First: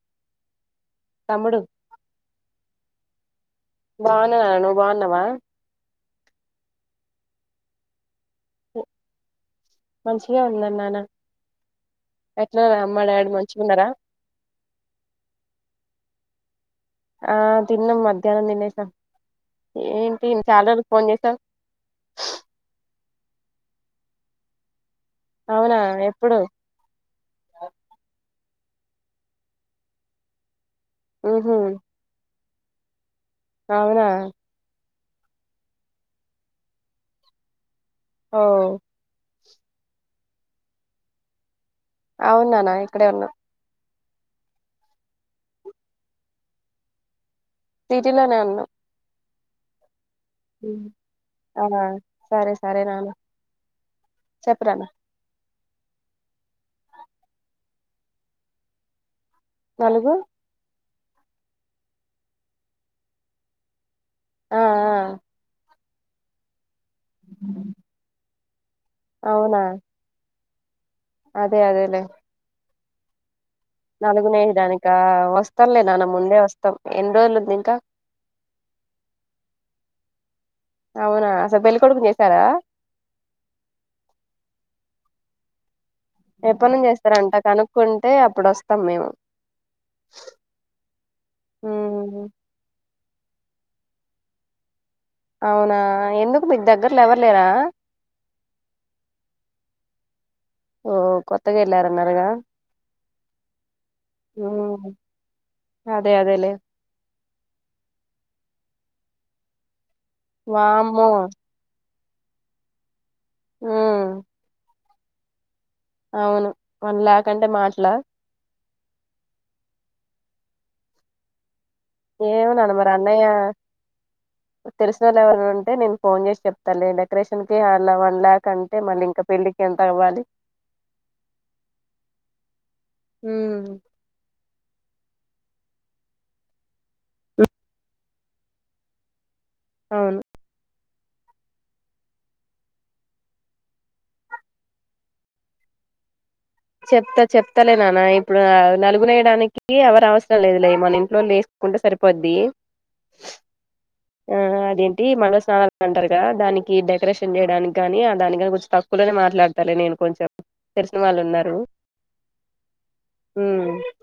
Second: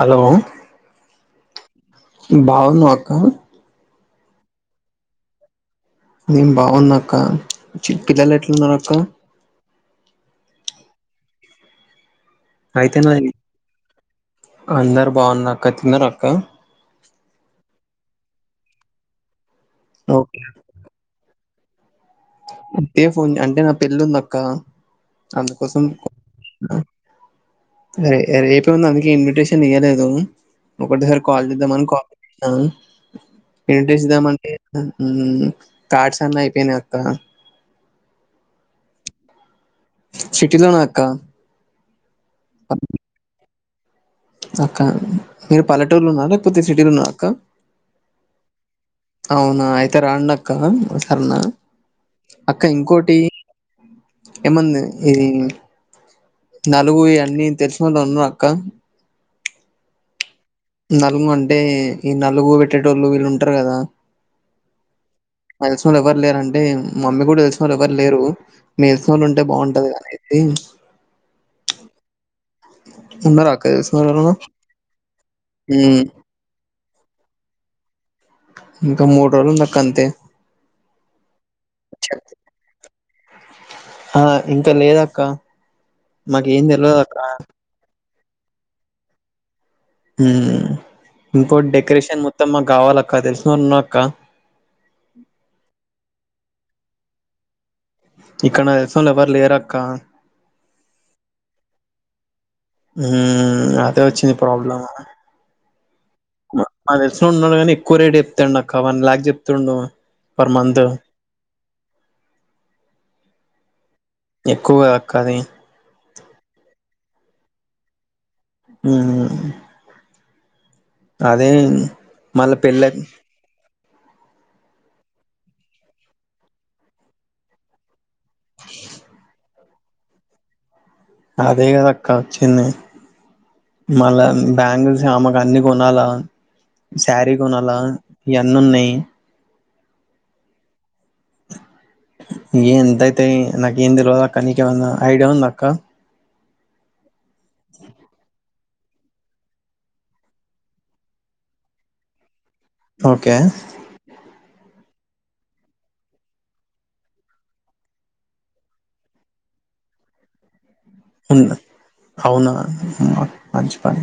Hello తమ్ముడు బాగున్నవా అక్కా బాగున్ననాన్న నువ్వు బాగున్నావా నేన్ బాగున్నా అక్కా చిట్టితల్లి ఎట్లుంది అక్క మంచిగా ఉంది ఎట్లు అమ్మ డాడ్ మంచిగున్నరా అందర్ బాగున్నరక్క తిన్నరా అక్క ఆ తిన్నాం మధ్యానం తినేశం ఏంటి ఓకే చాలా రోజులకి ఫోన్ చేసావ్ ఉత్తే ఫోన్ అంటే నా పెళ్ళుందక్క అవునా అందుకోసం ఎప్పుడు ఆ రే రేపే ఉంది అందుకే ఇన్విటేషన్ ఇయ్యలేదు ఒకటేసారి కాల్ ఉహు చేద్దామని కాల్ చేసినా అవునా ఇన్విటేషన్ ఇద్దాం అంటే ఉం కార్డ్స్ అన్నైపోయినై అక్క ఓ సిటీలనే ఉన్నరా అక్క అవున్ నాన్నా ఇక్కడే ఉన్నాం అక్క మీరు పల్లెటూర్లున్నర లేక్పోతే సిటీలున్నరా అక్క సిటీలోనే ఉన్నాం అవునా అయితే రాండక్క ఉమ్. సర్నా ఆ సరే అక్క సరే నాన్న ఇంకోటి ఏముంది చెప్పురాన్న ఇది నలుగు ఈయన్ని తెల్సినోలున్నారా అక్క నలుగు నలుగంటే ఈ నలుగు పెట్టేటోళ్ళు వీళ్ళు ఉంటరు కదా ఆ ఆ మాక్ తెల్సినోల్లెవర్ లేరంటే మమ్మిక్కుడ తెల్సినోల్లెవర్ లేరు మీక్ తెల్సినోలుంటే అవునా బాగుంటదనీ అది అదే అదేలేే ఉన్నరా అక్క తెల్సి నలుగునేయడానికా వస్తంలే నాన్న ముందే వస్తాం ఎన్ని రోజులుందింకా ఇంక మూడు రోజులుందక్క అంతే అవునా అసల్ పెళ్ళికొడుకును చేసారా ఆ ఇంక లేదక్క మాకేం తెల్వదక్క కుంటే అప్పుడు వస్తాం మేము ఇంకో మ్మ్ డెకరేషన్ మొత్తం మాకు కావాలక్క తెలిసిన ఉన్నా అక్క అవునా ఎందుకు మీకు దగ్గర్లో ఎవరు లేరా ఇక్కడ నా తెలిసినోళ్లు ఎవ్వరు లేరుక్క ఓ కొత్తగా వెళ్ళారన్నారుగా అదే వచ్చింది ప్రాబ్లమ్ మ్మ్ అదే అదేలే మా తెలిసినోడు ఉన్నాడు కానీ ఎక్కువ రేట్ చెప్తాండు అక్క వన్ లాక్ చెప్తుండ వామ్మో ఉమ్ ఎక్కువ గా అక్క అవును వన్ ల్యాక్ అంటే మాటలా ఉమ్ అదే ఏమో మళ్ళా నాన్న పెళ్ళ మరి అన్నయ్య తెలిసిన వాళ్ళు ఎవరైనా ఉంటే నేను ఫోన్ చేసి చెప్తాలే డేకరేషన్ కి అలా వన్ ల్యాక్ అంటే మళ్ళీ ఇంకా పెళ్లికి ఎంత అవ్వాలి అదే కదా అక్క వచ్చింది మ్మ్ మళ్ళా బ్యాంగిల్స్ ఆమెకు అన్ని కొనాలా శారీ కొనాలా ఎన్నున్నాయి అవును ఎంత అయితే నాకేం తేల్వదు అక్క నీకేమన్నా ఐడియా ఉందా అక్క చెప్తా చెప్తలే నాన్న ఇప్పుడు నలుగులు వేయడానికి ఎవరి అవసరం లేదు లే మన ఇంట్లో ఏసుకుంటే సరిపోద్ది ఓకే ఆ అదేంటి మంగళ స్నానాలు అంటారు కదా దానికి డెకరేషన్ చేయడానికి కాని దాని కాని కొంచెం తక్కు క్కువ లోనే మాట్లాడతాలే నేను కొంచెం తెలిసిన వాళ్ళు ఉన్నారు ఉంది అవునా ఉమ్ మంచి పని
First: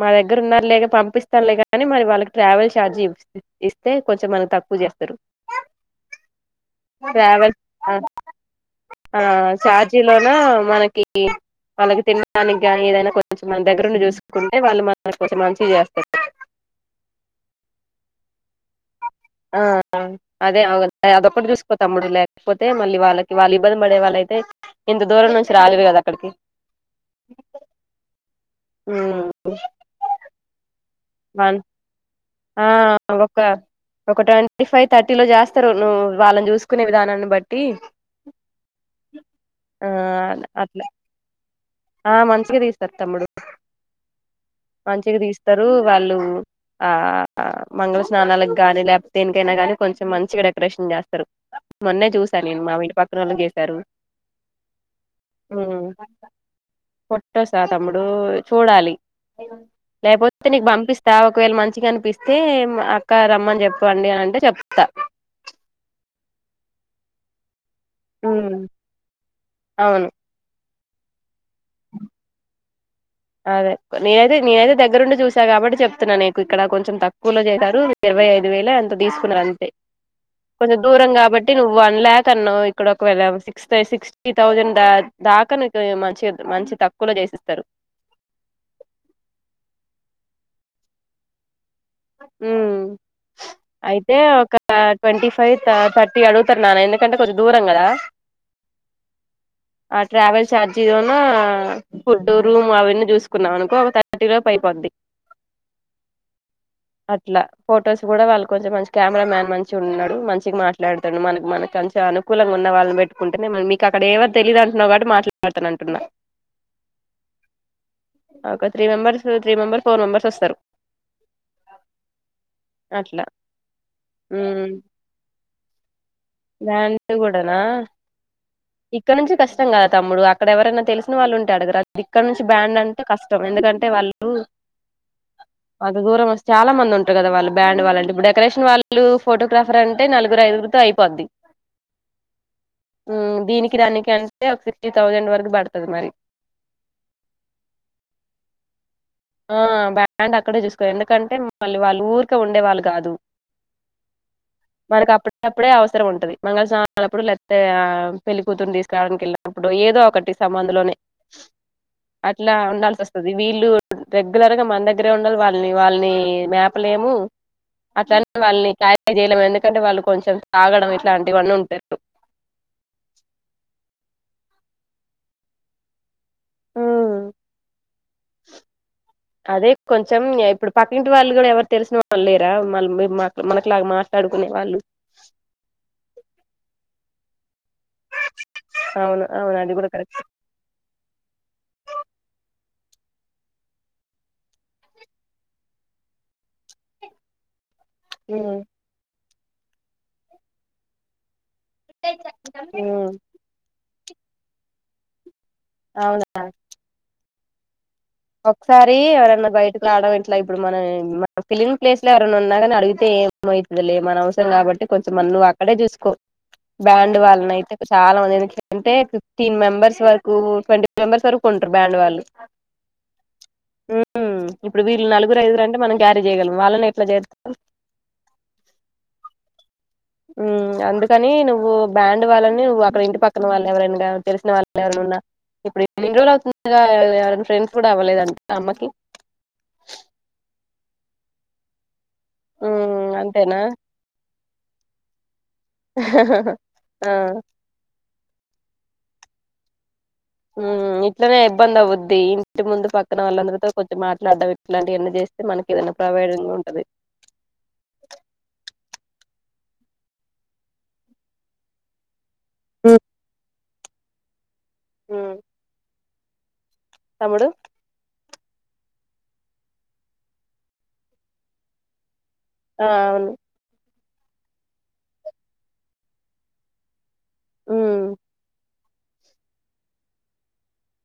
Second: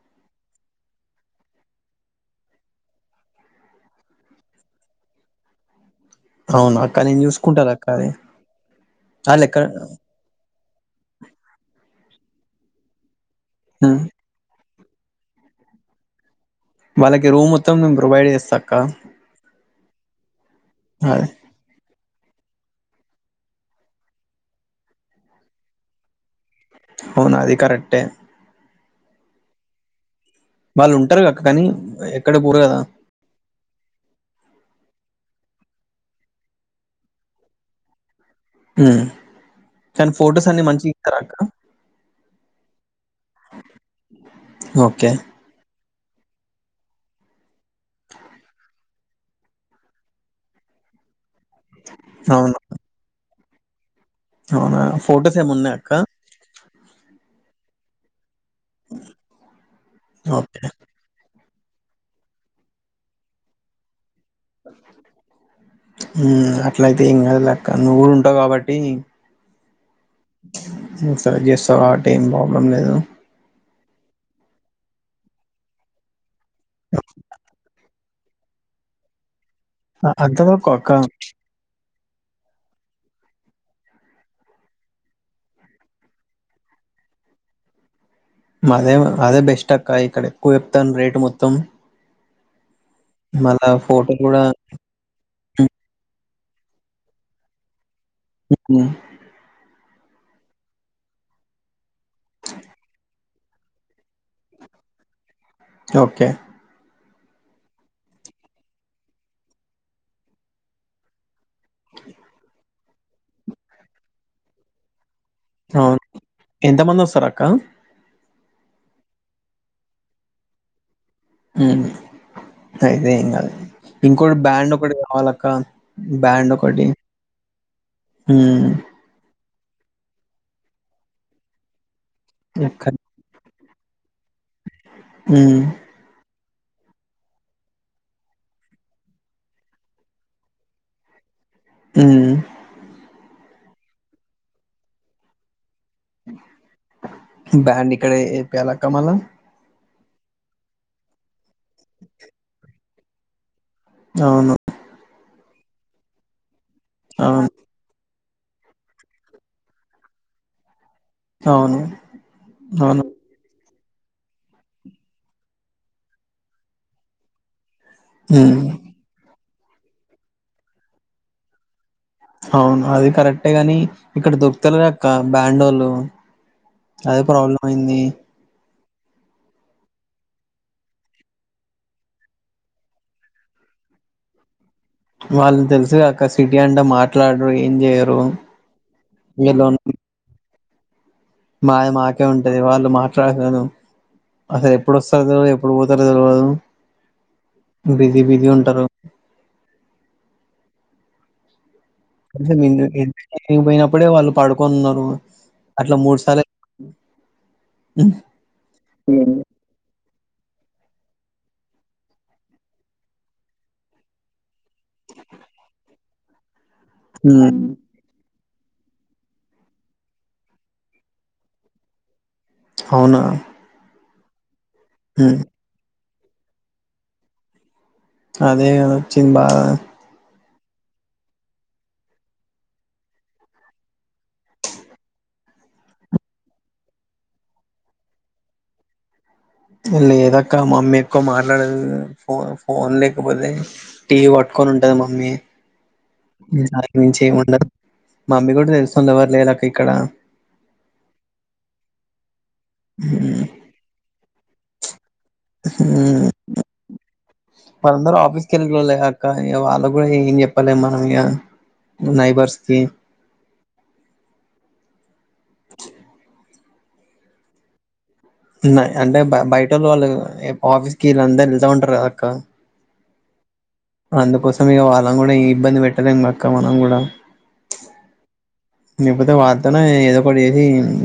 మా దగ్గర ఉన్నారు లేగా పంపిస్తారులే గానీ మరి వాళ్ళకి ట్రావెల్ ఛార్జ్ ఇ ఇస్తే కొంచెం మనకి తక్కువ చేస్తారు అవునా కానీ నేను ట్రావెల్ చూసుకుంటా లే అక్క ఆ ఆది కాని ఎక్కడ మన మనకి తినడానికిని ఏదైనా కొంచెం మన దగ్గరుండి చూసు సుకుంటే వాళ్ళు మనకి కొంచం మంచిగా చేస్తారు వాళ్ళకి రూమ్ మొత్తం మేము ప్రొవైడ్ చేస్తా అక్క ఆ అదే అవ అదే అదొక్కటి చూసుకో తమ్ముడు లేక పోతే మళ్ళీ వాళ్ళకి వాళ్ళు ఇబ్బంది పడే వాళ్ళ అయితే ఇంత దూరం నుంచి రాలేరు కదా అక్కడికి ఆవునా అది కరెక్టే ఉ వాళ్ళు ఉంటారు అక్క కానీ ఎక్కడ పోరు కదా! ఆ [unintelligible] ఒక ట్వంటీ ఫైవ్ థర్టీ లో చేస్తారు నువ్వు వాళ్ళని చూసుకునే విధానాన్ని బట్టి ఉ ఆ కానీ ఫొటోస్ అన్ని అట్లా మంచిగా తీస్తారా అక్క ఆ మంచిగా తీస్తారు తమ్ముడు ఓకే. మంచిగా తీస్తారు వాళ్ళు ఆ మంగళ స్నానాలకు గాని లేకపోతే దేనికైనా గానీ కొంచెం మంచి డెకరేషన్ చేస్తారు మొన్నే చూశాను అవును. నేను మా ఇంటి పక్కన వాళ్ళకి చేశారు అవునా ఫోటోస్ ఏమున్నాయి అక్క పోటోష్ ఆ తమ్ముడు చూడాలి లేకపోతే ఓకే. నీకు పంపిస్త ఒకవేళ మంచిగా అనిపిస్తే అక్క రమ్మని చెప్పండి అని అంటే చెప్తా ఉ అట్లయితే ఏం కాదు లెక్క నువ్వు ఉంటావు కాబట్టి అవును నువ్వు చేస్తావు కాబట్టి ఏం ప్రాబ్లం లేదు అదే నేనైతే నేన అయితే దగ్గరుండి చూసాను కాబట్టి చెప్తున్నాను నీకు ఇక్కడ కొంచెం తక్కువలో చేశారు ఇరవై ఐదు వేలే అంత తీసుకున్నారు అంతే అ అంత వరకు కొంచెం అక్క. దూరం కాబట్టి నువ్వు వన్ ల్యాక్ అన్నావు ఇక్కడ ఒక వెళ సిక్స్ సి సిక్స్టీ థౌజండ్ ద దాకా మంచి మంచి తక్కువలో చేసిస్తారు అదే అదే బెస్ట్ అక్క ఇక్కడ ఎక్కువ చెప్తాను రేటు మొత్తం ఉ మళ్ళా ఫోటో అయితే కూడా ఒక ఆ ట్వంటీ ఫైవ్ హ్మ్. థర్టీ అడుగుతారు నాన్న ఎందుకంటే కొంచెం దూరం కదా ఉ ఆ ట్రావెల్ ఛార్జీ గును ఫుడ్ రూమ్ అవన్నీ చూసుకున్నాం అనుకో థర్టీ లోపూ ఆయిపోద్ది ఓకే అట్ల ఫొటోస్ గుడా వాళ్ళు కొంచెం మంచి కెమెరా మ్యాన్ మంచిగున్నడు మంచిగ మాట్ ట్లాడ్తడు మనక్ మనక్ మంచిగ అనుకూలంగా ఉన్న వాళ్ళన్ పెట్టుకుంటేనే మరి మీక్ అక్కడ ఏవర్ తెలీద్ అంటున్నవ్ కాబట్టి మాట్ల తనంటున్న. అవును. ఎంతమందొస్తారక్క? ఒక three members three member four members వస్తరు. మ్ అయితే అట్లా ఏం కాలే ఇంకోట్ ఉమ్ బ్యాండ్ ఒకటి కావాలక్క బ్యాండ్ ఒకటి గుడనా హ్మ్ ఇక్కడ్నుంచి కష్టం గదా తమ్ముడు అక్కడ ఎవరన్న తెలిసిన వాళ్లుంటే అడగరాద్ ఇక్కడ్నుంచి బ్యాండ్ ఎక్క అంటే కష్ ష్టం ఎందుకంటే వాళ్ళు మ్ అంత దూరం వస్ చాలా మంది ఉంటర్ గదా వాళ్ళు బ్యాండ్ వాళ్ళంటే ఇప్పుడు డెకరేషన్ వాళ్లు, పోటోగ్రాఫర్ అంటే నలుగురు ఐదుర్తో అయిపోద్ది మ్ మ్ దీనికి దానికి అంటే ఒక ఫిఫ్టీ థౌజండ్ వరకు పడుతది మరి బ్యాండ్ ఇక్కడే ఏపియ్యాలక్క మళ్ళ ఆ బ్యాండ్ అక్కడే చూస్కో ఎందుకంటే మళ్ళీ వాళ్ళు ఊర్కే ఉండే వాళ్ళు గాదు. అవును మనక్ అప్పట్ కప్పుడు అవసరం ఉంటది మంగళ స్నానాలప్పుడు అవును లేకపోతే పెళ్లి కూతుర్ని తీస్కరావడానికి ఎళ్ళినప్పుడు ఏదో ఒకటి సంబంధలోనే అవును అట్లా ఉండాల్సి అవును వస్ తది వీళ్ళు రెగ్యులర్గ మన దగ్గర ఉండాల్ వాళ్ళని వాళ్ళని మేపలేము అట్ల అని ఉమ్ వాళ్ళని క్లారీఫై జేయలేము ఎందుకంటే వాళ్ళు కొంచం తాగడం ఇట్లాంటివన్నీ ఉంటరు. అవును అది కరెక్టే గని ఇక్కడ దొర్కుతలేదక్క బ్యాండోళ్ళు అదే హ్మ్. ప్రాబ్లమైంది. అదే కొంచం ఇప్పుడు పక్కింటి వాళ్ళు గుడా ఎవర్ తెలిసిన వాళ్ళు లేరా మళ్ళ మేం మా మనక్ లాగా మాట్లాడుకునే వాళ్ళు వాళ్ళు తెల్సుగా అక్క సిటీ అంటే మాట్లాడరు ఏం జేయరు. అవును అవును అది గుడ కరెక్టే మాది మాకే ఉంటది వాళ్ళు మాట్లాడరు. అసల్ ఎప్పుడ్ వస్తరో తెల్వది ఎప్పుడు పోతరో తెల్వదు బిజీ బిజీ ఉమ్, ఉంటరు. కనీసం ఇంటి ఉమ్, ఇంటికెళ్ళి పోయినప్పుడే వాళ్ళు పడుకోన్ ఉన్నరు అట్లా మూడు అవును సార్ల అ ఒక్సారీ ఎవరన్న బైటు ట్లాడం ఇట్ల ఇప్పుడు మన మనం ఫిలిమ్ ప్లేస్ల ఎవరన్న ఉన్నారా అన్ అడుగుతే ఏమైతదిలే మన అవసరం కాబట్టి కొంచం మన్ నువ్ అక్కడే జూస్కో బ్యాండ్ ఉమ్ వాళ్ళనైతే చాలా మంది ఎందుకంటే ఫిఫ్టీన్ మెంబర్స్ వరకు ట్వంటీ మెంబర్స్ వరకు ఉంటరు బ్యాండ్ వాళ్ళు అవునా ఉమ్, ఇప్పుడు వీళ్ హ్మ్. నలుగురు, ఐదుగురు అంటే మనం క్యారీ చేయగలము వాళ్ళని ఎట్ల చేస్తాం. అదే గదా వచ్చిన్ బాధ అందుకనీ నువ్వు బ్యాండ్ వాళ్ళని నువ్వు అక్కడ ఇంటి పక్కన వాళ్ళన్ ఎవరైనగా తెలిసిన వాళ్ ఎవరైన ఉన్నా ఇప్పుడు ఇన్ని రోజుల్ అవుతుందిగా ఎవరన్న ఫ్రెండ్స్ గుడా అవ్వలేదడి అమ్మకి లేదక్క మమ్మీ ఎక్కో మాట్లాడదు ఫో ఫోన్ ఉమ్ లేకపోతే అంతేనా టీవీ పట్టుకొన్ ఉంటది మమ్మీ దానికి ఆ మించి ఏం ఉండదు. మమ్మీక్ గుడ తెలిసినోళ్ళు ఎవర్ లేలక్క ఇక్కడా మ్ ఇట్లనే ఇబ్బందవ్వుద్ది ఇంటి ముందు పక్కన హ్మ్. వాళ్ళందర్తో కొంచం మాట్లాడం ఇట్లాంటి వన్నీ చేస్ మనకి ఏదైనా ప్రొవైడ్ంగ్ ఉంటది మల్ల అందరూ ఆఫీస్కి వెళ్ళలే అక్క ఇక వాళ్ళు కూడా ఏం చెప్పాలేంమనం ఇక నైబర్స్కి తమ్ముడు అంటే బ బయట వాళ్ళు ఆఫీస్కి వీళ్ళందరూ వెళ్తా ఉంటారు కద అక్క ఆ అవును అందుకోసం ఇక వాళ్ళం కూడా ఏం ఇబ్బంది పెట్టలేం అక్క మనం కూడా మ్ ఇ పోతే వార్తను ఏదో ఒకటి చేసి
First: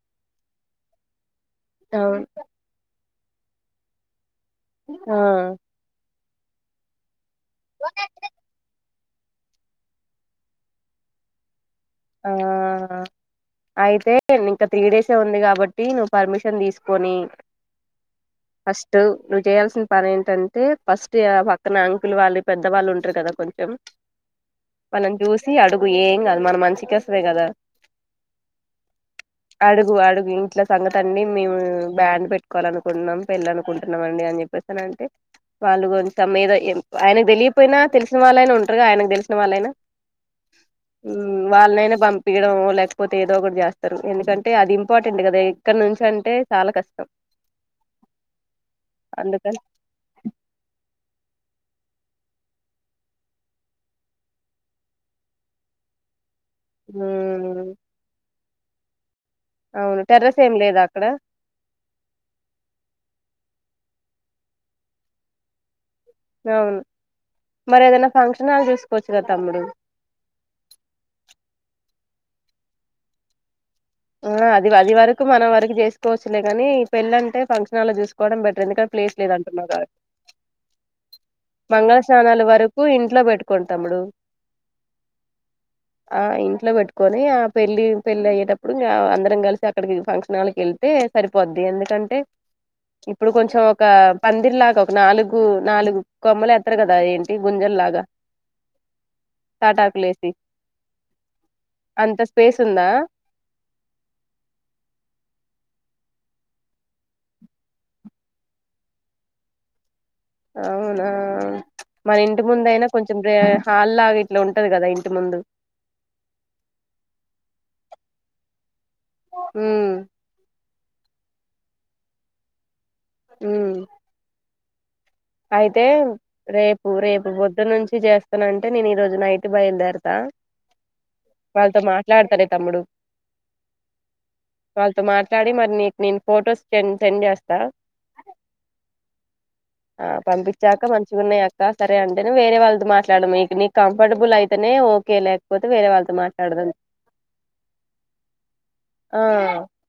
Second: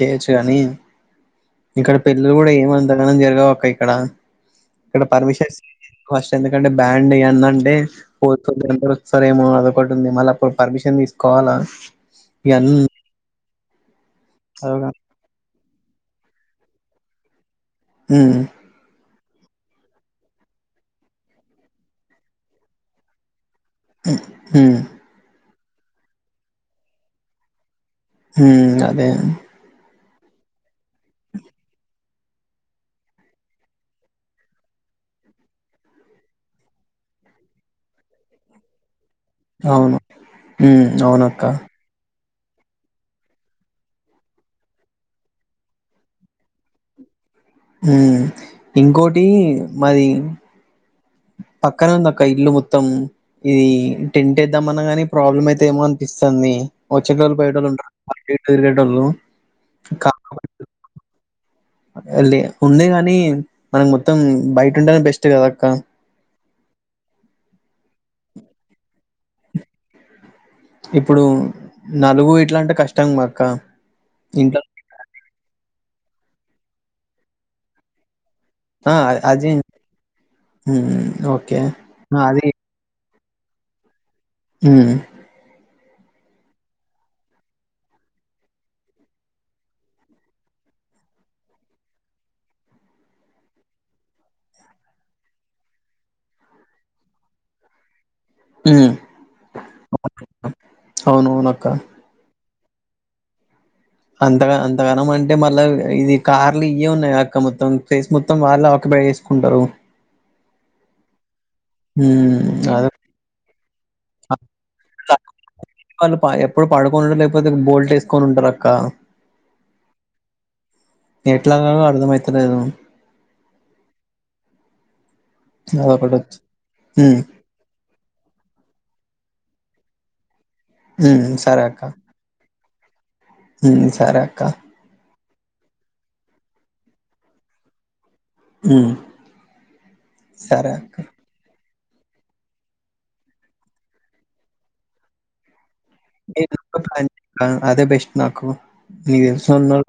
చేయొచ్చు కాని ఇక్కడ అవును పెళ్ళిలు కూడా ఏమంతగాన జరగావు అక్క ఇక్కడ ఇక్కడ ఆ పర్మిషన్స్ ఫస్ట్ ఎందుకంటే బ్యాండ్ యెయ్యండంటే పోతుంది సరేమో అదొకటి ఉంది మళ్ళీ అప్పుడు పర్మిషన్ తీసుకోవాలా ఆ ఇవన్నీ అయితే ఇంకా త్రీ చదవగా డేస్ సే ఉంది కాబట్టి నువ్వు పర్మిషన్ తీసుకొని మ్ ఫస్ట్ నువ్వు చేయాల్సిన పని ఏంటంటే ఫస్ట్ పక్కన అంకులు వాళ్ళు పెద్దవాళ్ళు ఉంటారు కదా కొంచెం హ్మ్ తనని చూసి అడుగు ఏం కాదు మన మంచికోసమే కదా హ్మ్ అదే అడుగు అడుగు ఇంట్లా సంగతి అండి మేము బ్యాండ్ పెట్టు కోవాలనుకుంటున్నాం పెళ్ళి అనుకుంటున్నాం అండి అని చెప్పేసానంటే వాళ్ళు కొంచెం ఏదో ఆయనకు తెలియపోయినా తెలిసిన వాళ్ళైనా ఉంటారుగా ఆయనకు తెలిసు సిన వాళ్ళైనా అవును ఉమ్, అవునక్క ఎవర్నైనా పంపియడం లేకపోతే ఏదో ఒకటి చేస్తారు ఎందుకంటే అది ఇంపార్టెంట్ కదా ఇక్కడ నుంచి అంటే చాలా కష్టం హ్మ్ ఇంకోటి అందుకని మరి పక్కన ఉందక్క ఇల్లు మొత్తం ఇ టెంట్ ఏద్దామన్నా గాని ప్రాబ్లమ్ అయితఏమో అనిపిస్తుంది వచ్చేటోళ్ళు పొయ్యేటోళ్ళు ఉంటరు అటు ఇటు తిరిగెటోళ్ళు అవును టెర్రస్ ఏమి లేదా అక్కడ లే ఉన్నయ్ గాని మనకు మొత్తం బయట ఉంటేనే బెస్ట్ కద అక్క అవును మరేదన్నా ఫంక్షన్ హాల్ తీసుకోవచ్చు కదా తమ్ముడు ఇప్పుడు నలుగు ఇట్లంటే కష్టమక్క ఆ అది అది వరకు మనం వరకు చేసుకోవచ్చులే కాని పెళ్ళంటే ఫంక్షన్ హాల్ లో చేసుకోవడం బెటర్ ఎందుకు ఆ ప్లేస్ లేదు అది అంటున్నావ్ కాబట్టి హ్మ్ ఓకే మంగళ ఆ స్నానాల అది వరకు ఇంట్లో పెట్టుకోండి తమ్ముడు మ్ ఆ ఇంట్లో పెట్టుకొని ఆ పెళ్లి పెళ్లయ్యేటప్పుడు ఇప్పుడు ఇంక అందరం కలిసి అక్కడికి ఫంక్షన్ హాల్కి వెళ్తే సరిపోద్ది ఎందుకంటే ఇప్పుడు కొంచెం ఒక పందిరి లాగా ఒక నాలుగు నాలుగు కొమ్మలు ఎత్తరు కదా అదేంటి ఈ గుంజల్ లాగ హ్మ్ టాటాకులేసి అవునవునక్క అంత స్పేస్ ఉందా అంతగా అంతగానం అంటే మళ్ళా ఇది కార్లు ఇయే ఉన్నాయి అక్క మొత్తం ప్లేస్ మొత్తం వాళ్ళు ఆక్యుపై చే కుంటరు అవునా మన హ్మ్ ఇంటి ముందు అయినా అదే కొంచెం హాల్లాగా ఇట్లా ఉంటది కదా ఇంటి ముందు. అళ్ళు పాయే ఎప్పుడు పడుకోన్ [unintelligible] లేకపోతే బోల్టేసుకొని ఉంటరక్క. ఉ. ఎట్లాగాగొ అర్థమైతాలేను. ఉ. అయితే అదొకటి వచ్చి రేపు హ్మ్ రేపు పొద్దున్నుంచ్. ఇజ చేస్తానంటే నేను ఈ రోజు నైటు బయలుదేరతా హ్మ్ వాళ్ళతో మాట్. యర్తాడే తమ్ముడు. ఉ సరే అక్క. వాళ్తో మాట్లాడి మరి నీక్ నేను ఫొటోస్ సెండ్ సెండ్ చేస్తా. ఉ. ఆ పంపిచ్చాక మంచిగున్నయక్. క సరే అంటేనే వేరే వాళ్తో మాట్లాడము మీక్ నీక్ కంఫర్టబుల్ అయితేనే ఓకే లేకపోతేే వేరే వాళ్. నీక్ [unintelligible] అయిందక్క అదే బెస్ట్ నాకు ఆ నీక్ తెలిసినొళ్.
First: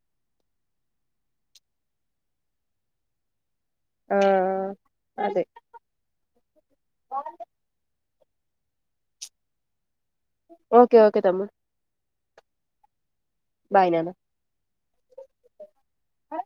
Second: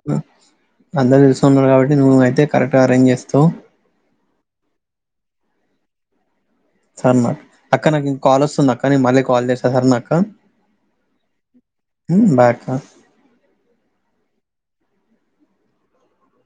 అందరికి తెలిసినొళ్ళు కాబట్టి నువ్వైతే కరెక్ట్గా అరేంజ్ చేస్తావ్. ఆ అదే. సన్న అక్క నాకి కాల్ వస్తుందక్క నేను మళ్ళీ కాల్ చేస్తా సారే నా అక్క. ఓకే ఓకే తమ్ముడ్. ఉ బాయ్ అక్క. బాయ్ నాన్న. ఆ.